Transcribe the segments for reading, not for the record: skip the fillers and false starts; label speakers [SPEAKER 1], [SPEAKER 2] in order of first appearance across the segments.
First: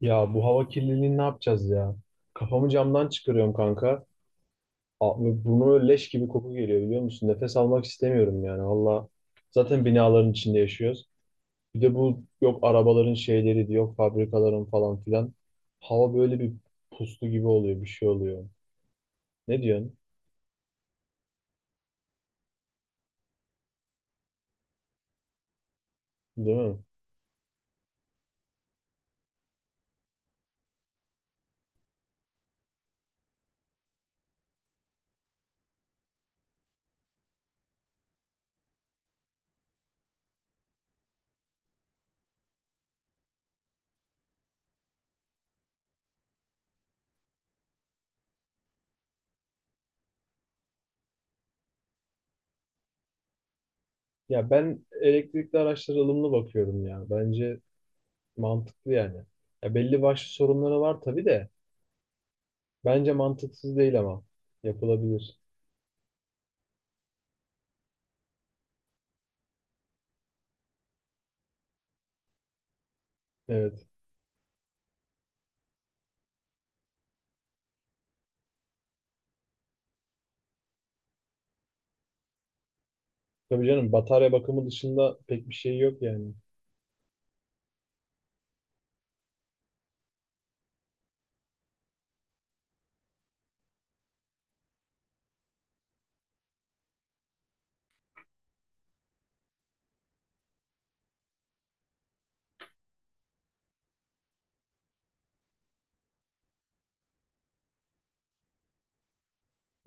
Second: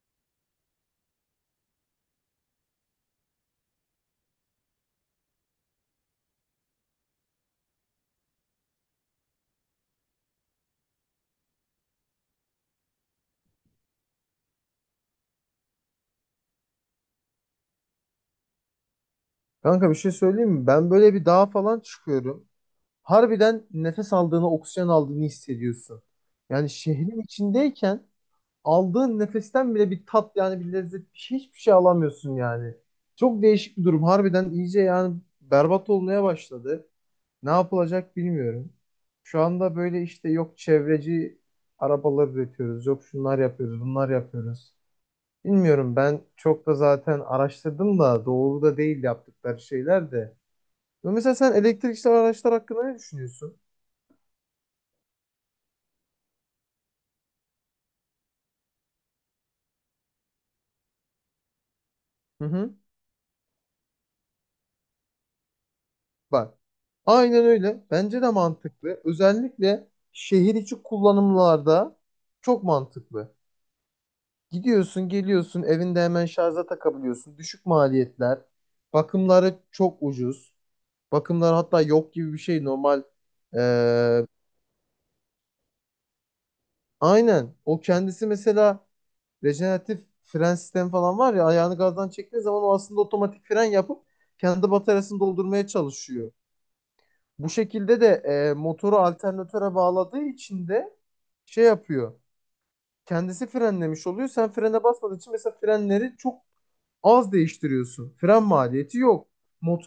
[SPEAKER 1] Ya bu hava kirliliğini ne yapacağız ya? Kafamı camdan çıkarıyorum kanka. A- ve leş gibi koku geliyor biliyor musun? Nefes almak istemiyorum yani valla. Zaten binaların içinde yaşıyoruz. Bir de bu yok arabaların şeyleri yok fabrikaların falan filan. Hava böyle bir puslu gibi oluyor bir şey oluyor. Ne
[SPEAKER 2] Kanka bir
[SPEAKER 1] diyorsun?
[SPEAKER 2] şey söyleyeyim mi? Ben böyle bir dağa falan çıkıyorum. Harbiden nefes aldığını, oksijen aldığını hissediyorsun.
[SPEAKER 1] Değil
[SPEAKER 2] Yani
[SPEAKER 1] mi?
[SPEAKER 2] şehrin içindeyken aldığın nefesten bile bir tat, yani bir lezzet, bir şey, hiçbir şey alamıyorsun yani. Çok değişik bir durum. Harbiden iyice yani berbat olmaya başladı. Ne yapılacak bilmiyorum. Şu anda böyle işte yok çevreci arabalar üretiyoruz, yok şunlar yapıyoruz, bunlar yapıyoruz. Bilmiyorum, ben çok da zaten araştırdım da doğru da değil yaptıkları şeyler de. Ve mesela sen elektrikli araçlar hakkında ne düşünüyorsun?
[SPEAKER 1] Ya ben elektrikli araçlara ılımlı bakıyorum ya. Bence mantıklı yani. Ya belli başlı sorunları var tabii de.
[SPEAKER 2] Hı hı.
[SPEAKER 1] Bence mantıksız değil ama yapılabilir.
[SPEAKER 2] Bak. Aynen öyle. Bence de mantıklı. Özellikle şehir içi kullanımlarda çok mantıklı.
[SPEAKER 1] Evet.
[SPEAKER 2] Gidiyorsun, geliyorsun, evinde hemen şarja takabiliyorsun. Düşük maliyetler. Bakımları çok ucuz. Bakımlar hatta yok gibi bir şey normal.
[SPEAKER 1] Tabii canım
[SPEAKER 2] Ee,
[SPEAKER 1] batarya bakımı dışında pek bir şey yok yani.
[SPEAKER 2] aynen. O kendisi mesela rejeneratif fren sistemi falan var ya, ayağını gazdan çektiği zaman o aslında otomatik fren yapıp kendi bataryasını doldurmaya çalışıyor. Bu şekilde de motoru alternatöre bağladığı için de şey yapıyor. Kendisi frenlemiş oluyor. Sen frene basmadığın için mesela frenleri çok az değiştiriyorsun. Fren maliyeti yok.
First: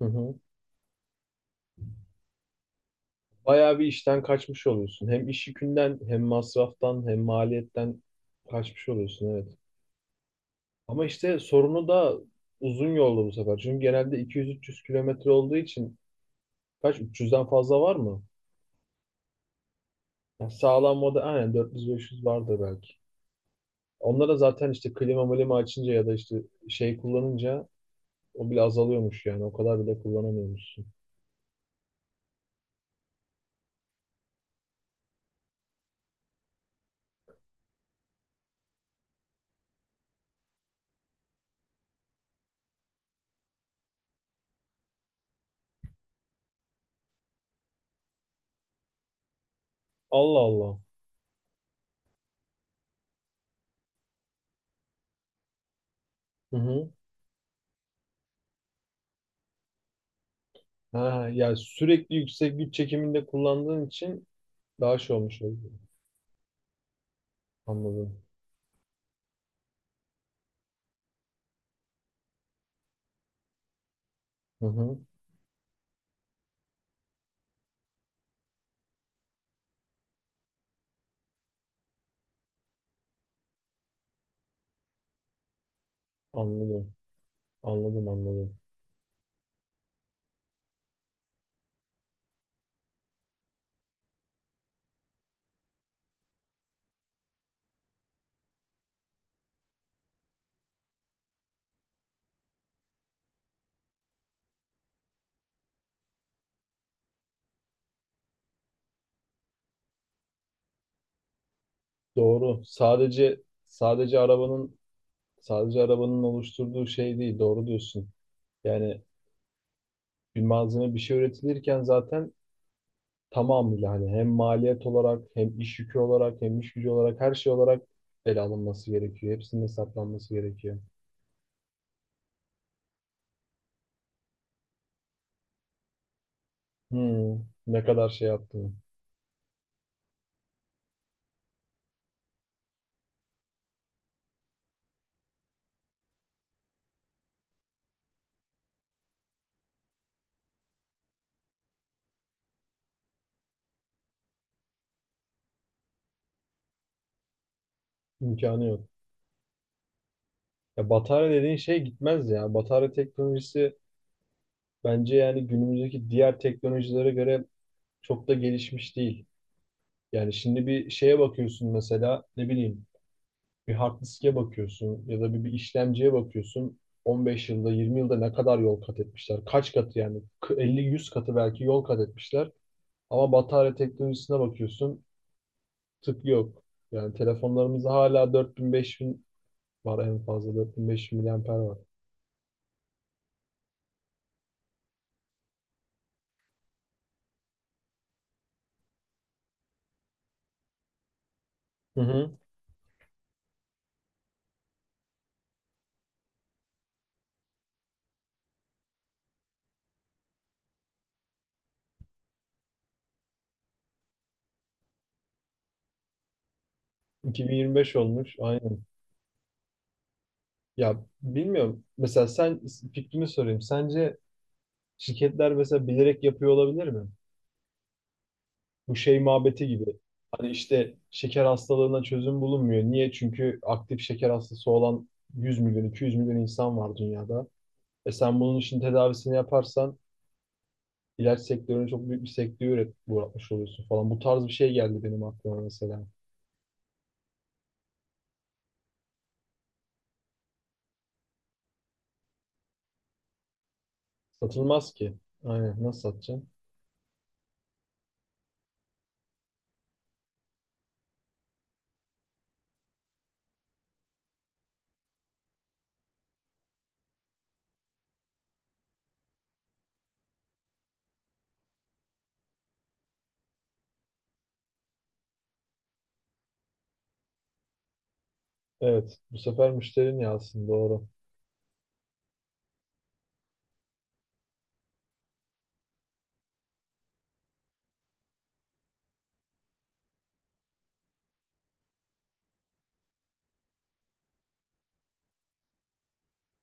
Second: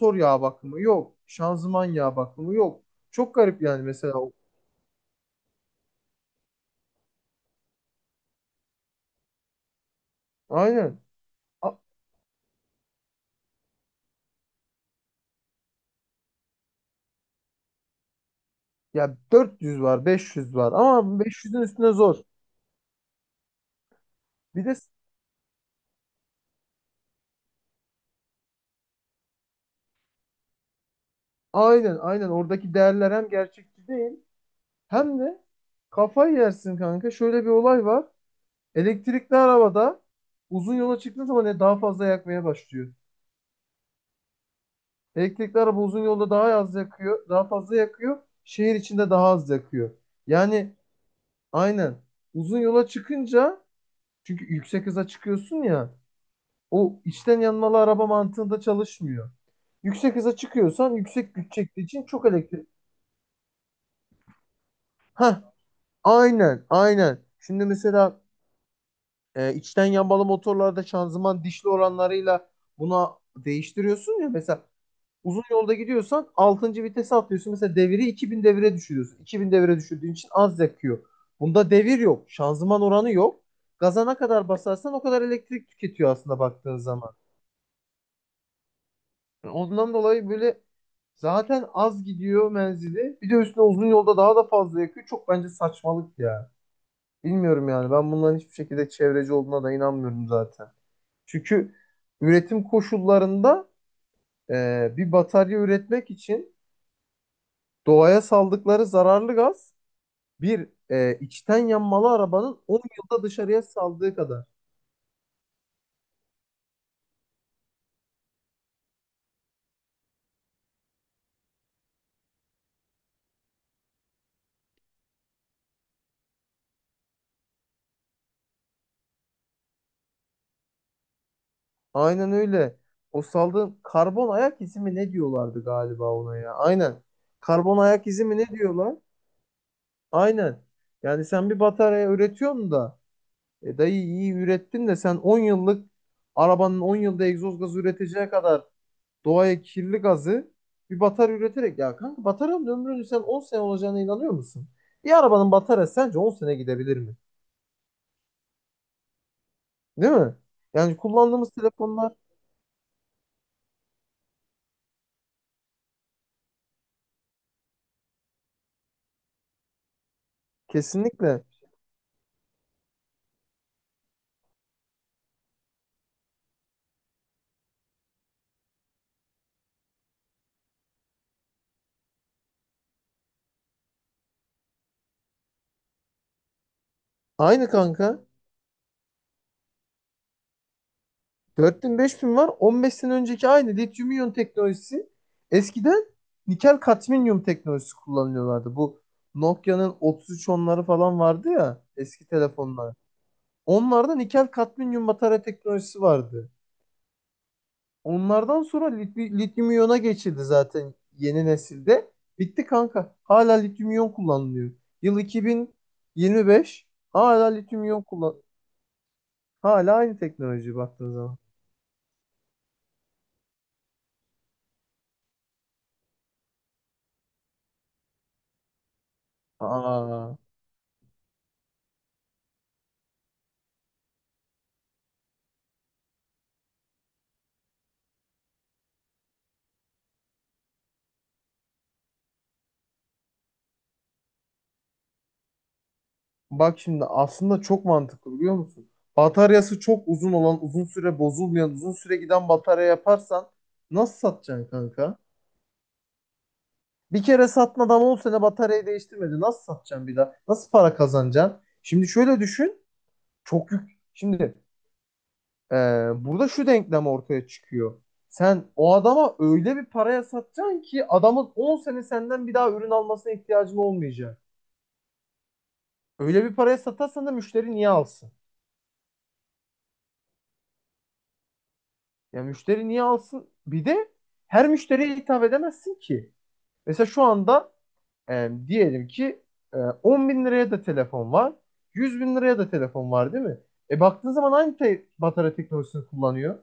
[SPEAKER 1] Hı hı.
[SPEAKER 2] yağ bakımı yok. Şanzıman yağ bakımı yok. Çok garip
[SPEAKER 1] Bayağı
[SPEAKER 2] yani
[SPEAKER 1] bir
[SPEAKER 2] mesela.
[SPEAKER 1] işten kaçmış oluyorsun. Hem iş yükünden hem masraftan hem maliyetten kaçmış oluyorsun evet.
[SPEAKER 2] Aynen.
[SPEAKER 1] Ama işte
[SPEAKER 2] A-
[SPEAKER 1] sorunu da uzun yolda bu sefer. Çünkü genelde 200-300 kilometre olduğu için kaç 300'den fazla var mı?
[SPEAKER 2] Ya 400 var,
[SPEAKER 1] Yani
[SPEAKER 2] 500 var
[SPEAKER 1] sağlam
[SPEAKER 2] ama
[SPEAKER 1] moda aynen
[SPEAKER 2] 500'ün üstüne zor.
[SPEAKER 1] 400-500 vardır belki. Onlara
[SPEAKER 2] Bir
[SPEAKER 1] zaten
[SPEAKER 2] de s-
[SPEAKER 1] işte klima milima açınca ya da işte şey kullanınca o bile azalıyormuş yani. O kadar bile kullanamıyormuşsun.
[SPEAKER 2] aynen aynen, oradaki değerler hem gerçekçi değil hem de kafayı yersin kanka. Şöyle bir olay var. Elektrikli arabada uzun yola çıktığın zaman daha fazla yakmaya başlıyor. Elektrikli araba uzun yolda daha az yakıyor, daha fazla yakıyor. Şehir içinde daha az yakıyor.
[SPEAKER 1] Allah
[SPEAKER 2] Yani
[SPEAKER 1] Allah.
[SPEAKER 2] aynen uzun yola çıkınca, çünkü yüksek hıza çıkıyorsun ya,
[SPEAKER 1] Hı hı.
[SPEAKER 2] o içten yanmalı araba mantığında çalışmıyor. Yüksek hıza çıkıyorsan
[SPEAKER 1] Ha,
[SPEAKER 2] yüksek güç
[SPEAKER 1] ya
[SPEAKER 2] çektiği için
[SPEAKER 1] sürekli
[SPEAKER 2] çok
[SPEAKER 1] yüksek
[SPEAKER 2] elektrik.
[SPEAKER 1] güç çekiminde kullandığın için daha şey olmuş
[SPEAKER 2] Ha,
[SPEAKER 1] oldu.
[SPEAKER 2] aynen, aynen. Şimdi mesela
[SPEAKER 1] Anladım.
[SPEAKER 2] içten yanmalı motorlarda şanzıman dişli oranlarıyla buna değiştiriyorsun ya mesela.
[SPEAKER 1] Hı hı.
[SPEAKER 2] Uzun yolda gidiyorsan altıncı vitese atlıyorsun. Mesela deviri 2000 devire düşürüyorsun. 2000 devire düşürdüğün için az yakıyor. Bunda devir yok. Şanzıman oranı yok. Gaza ne kadar basarsan o kadar elektrik tüketiyor aslında baktığın
[SPEAKER 1] Anladım.
[SPEAKER 2] zaman.
[SPEAKER 1] Anladım, anladım.
[SPEAKER 2] Yani ondan dolayı böyle zaten az gidiyor menzili. Bir de üstüne uzun yolda daha da fazla yakıyor. Çok bence saçmalık ya. Bilmiyorum yani. Ben bunların hiçbir şekilde çevreci olduğuna da inanmıyorum zaten. Çünkü üretim koşullarında bir batarya üretmek için doğaya saldıkları zararlı gaz, bir içten yanmalı arabanın
[SPEAKER 1] Doğru.
[SPEAKER 2] 10 yılda dışarıya saldığı kadar.
[SPEAKER 1] Sadece arabanın oluşturduğu şey değil. Doğru diyorsun. Yani bir malzeme bir şey üretilirken zaten tamamıyla hani hem maliyet olarak hem iş yükü olarak hem iş gücü olarak her şey olarak ele alınması gerekiyor. Hepsinin hesaplanması gerekiyor.
[SPEAKER 2] Aynen öyle. O saldığın karbon ayak izi mi ne diyorlardı galiba ona ya? Aynen.
[SPEAKER 1] Hmm,
[SPEAKER 2] Karbon
[SPEAKER 1] ne
[SPEAKER 2] ayak
[SPEAKER 1] kadar
[SPEAKER 2] izi
[SPEAKER 1] şey
[SPEAKER 2] mi ne
[SPEAKER 1] yaptığını.
[SPEAKER 2] diyorlar? Aynen. Yani sen bir batarya üretiyorsun da, dayı, iyi ürettin de sen 10 yıllık arabanın 10 yılda egzoz gazı üreteceği kadar doğaya kirli gazı bir batarya üreterek, ya kanka, bataryanın ömrünün sen 10 sene olacağına inanıyor musun? Bir arabanın bataryası sence 10 sene gidebilir mi?
[SPEAKER 1] İmkanı yok.
[SPEAKER 2] Değil mi?
[SPEAKER 1] Ya
[SPEAKER 2] Yani
[SPEAKER 1] batarya
[SPEAKER 2] kullandığımız
[SPEAKER 1] dediğin şey
[SPEAKER 2] telefonlar
[SPEAKER 1] gitmez ya. Batarya teknolojisi bence yani günümüzdeki diğer teknolojilere göre çok da gelişmiş değil. Yani şimdi bir şeye
[SPEAKER 2] kesinlikle
[SPEAKER 1] bakıyorsun mesela ne bileyim bir hard diske bakıyorsun ya da bir işlemciye bakıyorsun. 15 yılda 20 yılda ne kadar yol kat etmişler? Kaç katı yani? 50, 100 katı belki yol kat etmişler. Ama batarya teknolojisine bakıyorsun tık yok. Yani
[SPEAKER 2] aynı
[SPEAKER 1] telefonlarımızda
[SPEAKER 2] kanka.
[SPEAKER 1] hala 4000, 5000 var en fazla 4000 bin beş bin miliamper var.
[SPEAKER 2] 4000 5000 var. 15 sene önceki aynı lityum iyon teknolojisi. Eskiden nikel kadmiyum teknolojisi kullanıyorlardı. Bu Nokia'nın otuz üç onları falan vardı ya,
[SPEAKER 1] Hı
[SPEAKER 2] eski
[SPEAKER 1] hı.
[SPEAKER 2] telefonlar. Onlarda nikel kadmiyum batarya teknolojisi vardı. Onlardan sonra lityum iyona geçildi zaten yeni nesilde. Bitti kanka. Hala lityum iyon kullanılıyor. Yıl 2025, hala lityum
[SPEAKER 1] 2025
[SPEAKER 2] iyon
[SPEAKER 1] olmuş.
[SPEAKER 2] kullan.
[SPEAKER 1] Aynen.
[SPEAKER 2] Hala aynı teknoloji
[SPEAKER 1] Ya
[SPEAKER 2] baktığın zaman.
[SPEAKER 1] bilmiyorum. Mesela sen fikrini sorayım. Sence şirketler mesela bilerek yapıyor olabilir mi? Bu şey muhabbeti gibi.
[SPEAKER 2] Aa,
[SPEAKER 1] Hani işte şeker hastalığına çözüm bulunmuyor. Niye? Çünkü aktif şeker hastası olan 100 milyon, 200 milyon insan var dünyada. E sen bunun için tedavisini yaparsan ilaç sektörüne çok büyük bir sektörü uğratmış oluyorsun falan. Bu tarz bir şey geldi benim aklıma mesela.
[SPEAKER 2] bak şimdi aslında çok mantıklı biliyor musun? Bataryası çok uzun olan, uzun süre bozulmayan, uzun süre giden batarya yaparsan nasıl satacaksın
[SPEAKER 1] Satılmaz ki.
[SPEAKER 2] kanka?
[SPEAKER 1] Aynen. Nasıl satacaksın?
[SPEAKER 2] Bir kere satın, adam 10 sene bataryayı değiştirmedi. Nasıl satacaksın bir daha? Nasıl para kazanacaksın? Şimdi şöyle düşün. Çok yük. Şimdi Ee, burada şu denklem ortaya çıkıyor. Sen o adama öyle bir paraya satacaksın ki adamın 10 sene senden bir daha ürün almasına ihtiyacın olmayacak. Öyle bir paraya satarsan da müşteri niye alsın?
[SPEAKER 1] Evet. Bu sefer müşterin yazsın. Doğru.
[SPEAKER 2] Ya müşteri niye alsın? Bir de her müşteriye hitap edemezsin ki. Mesela şu anda diyelim ki 10 bin liraya da telefon var. 100 bin liraya da telefon var değil mi? E baktığın zaman aynı batarya teknolojisini kullanıyor.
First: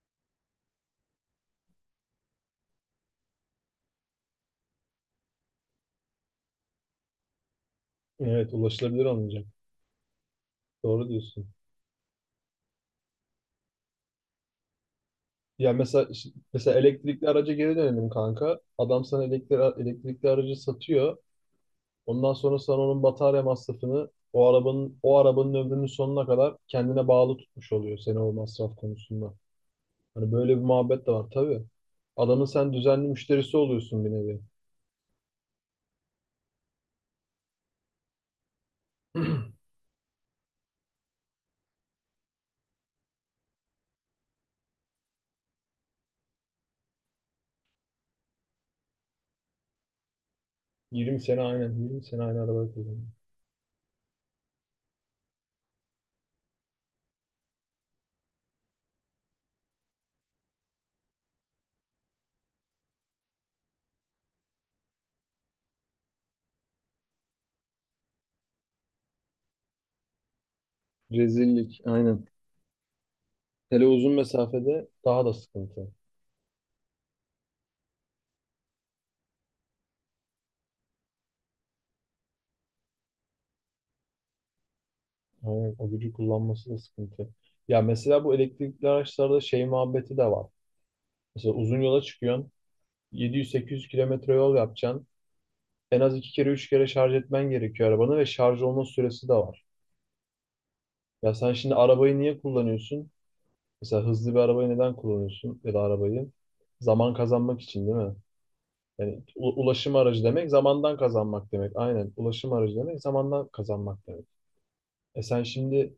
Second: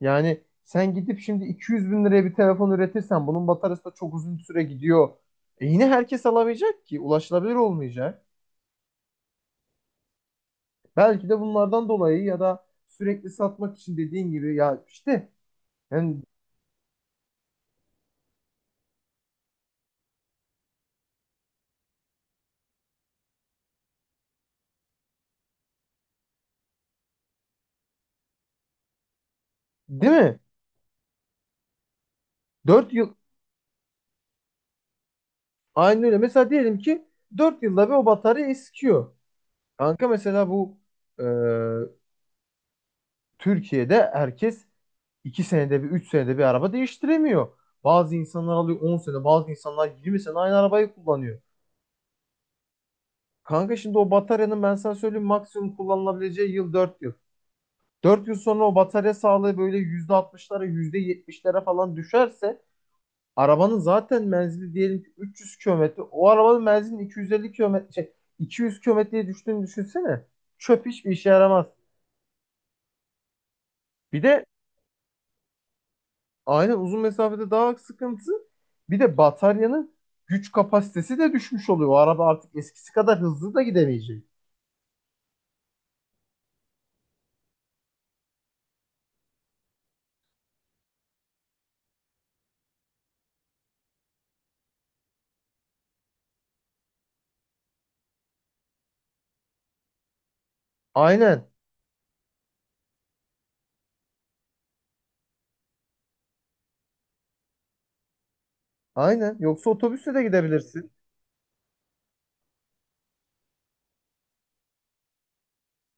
[SPEAKER 2] Yani sen gidip şimdi 200 bin liraya bir telefon üretirsen bunun bataryası da çok uzun süre gidiyor. E yine herkes alamayacak ki. Ulaşılabilir olmayacak.
[SPEAKER 1] Evet. Ulaşılabilir olmayacak. Doğru
[SPEAKER 2] Belki de
[SPEAKER 1] diyorsun.
[SPEAKER 2] bunlardan dolayı, ya da sürekli satmak için dediğin gibi, ya işte,
[SPEAKER 1] Ya mesela
[SPEAKER 2] yani,
[SPEAKER 1] mesela elektrikli araca geri dönelim kanka. Adam sana elektrikli aracı satıyor. Ondan sonra sana onun batarya masrafını o arabanın ömrünün sonuna kadar kendine bağlı tutmuş oluyor seni o masraf konusunda.
[SPEAKER 2] değil
[SPEAKER 1] Hani
[SPEAKER 2] mi?
[SPEAKER 1] böyle bir muhabbet de var tabii. Adamın sen
[SPEAKER 2] 4
[SPEAKER 1] düzenli
[SPEAKER 2] yıl,
[SPEAKER 1] müşterisi oluyorsun bir nevi.
[SPEAKER 2] aynı öyle. Mesela diyelim ki 4 yılda bir o batarya eskiyor. Kanka mesela bu e, Türkiye'de herkes 2 senede bir, 3 senede bir araba değiştiremiyor. Bazı insanlar alıyor 10 sene, bazı insanlar 20 sene aynı arabayı
[SPEAKER 1] 20 sene,
[SPEAKER 2] kullanıyor.
[SPEAKER 1] aynen, 20 sene aynı arabayı kullanıyor.
[SPEAKER 2] Kanka şimdi o bataryanın ben sana söyleyeyim maksimum kullanılabileceği yıl 4 yıl. Dört yıl sonra o batarya sağlığı böyle %60'lara, %70'lere falan düşerse arabanın zaten menzili diyelim ki 300 kilometre. O arabanın menzilinin 250 kilometre, şey, 200 kilometreye düştüğünü düşünsene. Çöp, hiçbir işe yaramaz.
[SPEAKER 1] Rezillik aynen. Hele uzun
[SPEAKER 2] Bir de
[SPEAKER 1] mesafede daha da sıkıntı.
[SPEAKER 2] aynen uzun mesafede daha sıkıntı. Bir de bataryanın güç kapasitesi de düşmüş oluyor. O araba artık eskisi kadar hızlı da gidemeyecek.
[SPEAKER 1] Aynen o gücü kullanması da sıkıntı. Ya mesela bu elektrikli araçlarda şey muhabbeti de var. Mesela uzun yola çıkıyorsun. 700-800 kilometre yol yapacaksın. En az iki kere üç kere şarj etmen gerekiyor arabanı ve şarj olma süresi de var. Ya
[SPEAKER 2] Aynen.
[SPEAKER 1] sen şimdi arabayı niye kullanıyorsun? Mesela hızlı bir arabayı neden kullanıyorsun ya da arabayı? Zaman kazanmak için değil mi? Yani
[SPEAKER 2] Aynen.
[SPEAKER 1] u-
[SPEAKER 2] Yoksa
[SPEAKER 1] ulaşım
[SPEAKER 2] otobüsle de
[SPEAKER 1] aracı demek
[SPEAKER 2] gidebilirsin.
[SPEAKER 1] zamandan kazanmak demek. Aynen ulaşım aracı demek zamandan kazanmak demek. E sen şimdi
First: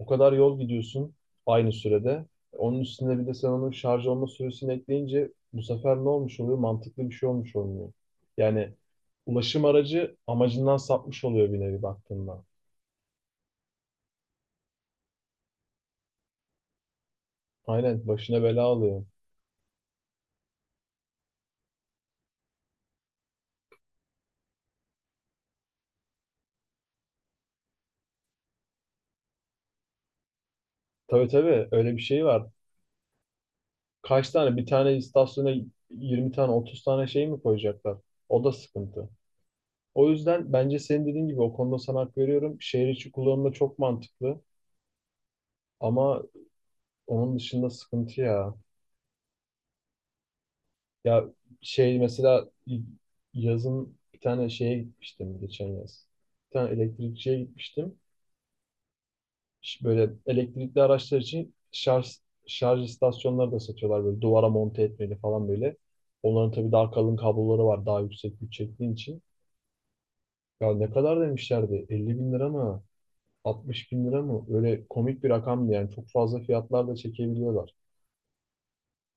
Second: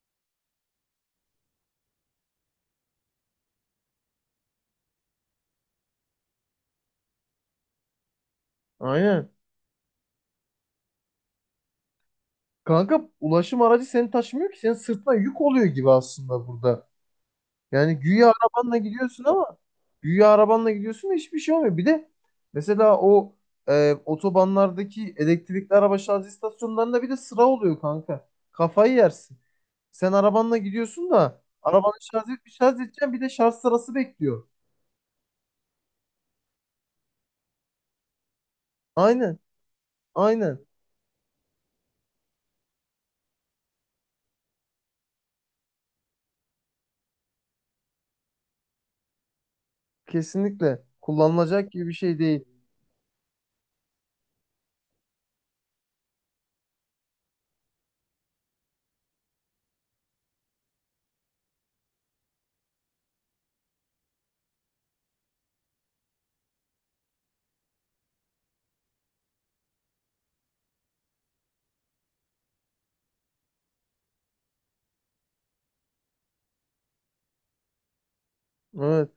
[SPEAKER 1] o kadar yol gidiyorsun aynı sürede. Onun üstüne bir de sen onun şarj olma süresini ekleyince bu sefer ne olmuş oluyor? Mantıklı bir şey olmuş olmuyor. Yani
[SPEAKER 2] Aynen.
[SPEAKER 1] ulaşım aracı amacından sapmış oluyor bir nevi baktığında.
[SPEAKER 2] Kanka ulaşım aracı seni taşımıyor ki, senin sırtına yük oluyor gibi aslında burada. Yani
[SPEAKER 1] Aynen
[SPEAKER 2] güya
[SPEAKER 1] başına bela
[SPEAKER 2] arabanla
[SPEAKER 1] alıyor.
[SPEAKER 2] gidiyorsun ama güya arabanla gidiyorsun da hiçbir şey olmuyor. Bir de mesela o otobanlardaki elektrikli araba şarj istasyonlarında bir de sıra oluyor kanka. Kafayı yersin. Sen arabanla gidiyorsun
[SPEAKER 1] Tabii
[SPEAKER 2] da
[SPEAKER 1] tabii öyle
[SPEAKER 2] arabanı
[SPEAKER 1] bir
[SPEAKER 2] şarj
[SPEAKER 1] şey var.
[SPEAKER 2] et, bir şarj edeceksin, bir de şarj sırası
[SPEAKER 1] Kaç
[SPEAKER 2] bekliyor.
[SPEAKER 1] tane bir tane istasyona 20 tane 30 tane şey mi koyacaklar? O da sıkıntı.
[SPEAKER 2] Aynen,
[SPEAKER 1] O yüzden
[SPEAKER 2] aynen.
[SPEAKER 1] bence senin dediğin gibi o konuda sana hak veriyorum. Şehir içi kullanımda çok mantıklı ama onun dışında sıkıntı ya.
[SPEAKER 2] Kesinlikle
[SPEAKER 1] Ya
[SPEAKER 2] kullanılacak gibi bir
[SPEAKER 1] şey
[SPEAKER 2] şey değil.
[SPEAKER 1] mesela yazın bir tane şeye gitmiştim geçen yaz. Bir tane elektrikçiye gitmiştim. Böyle elektrikli araçlar için şarj istasyonları da satıyorlar böyle duvara monte etmeli falan böyle. Onların tabii daha kalın kabloları var daha yüksek güç çektiğin için. Ya ne kadar demişlerdi? 50 bin lira mı? 60 bin lira mı? Öyle komik bir rakamdı yani. Çok fazla fiyatlar da çekebiliyorlar.
[SPEAKER 2] Evet,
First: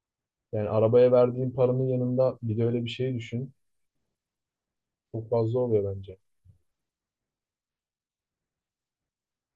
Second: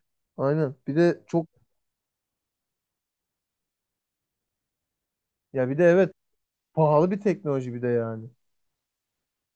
[SPEAKER 1] Yani
[SPEAKER 2] aynen. Bir
[SPEAKER 1] arabaya
[SPEAKER 2] de çok,
[SPEAKER 1] verdiğin paranın yanında bir de öyle bir şey düşün. Çok fazla
[SPEAKER 2] ya, bir de
[SPEAKER 1] oluyor
[SPEAKER 2] evet,
[SPEAKER 1] bence.
[SPEAKER 2] pahalı bir teknoloji bir de yani.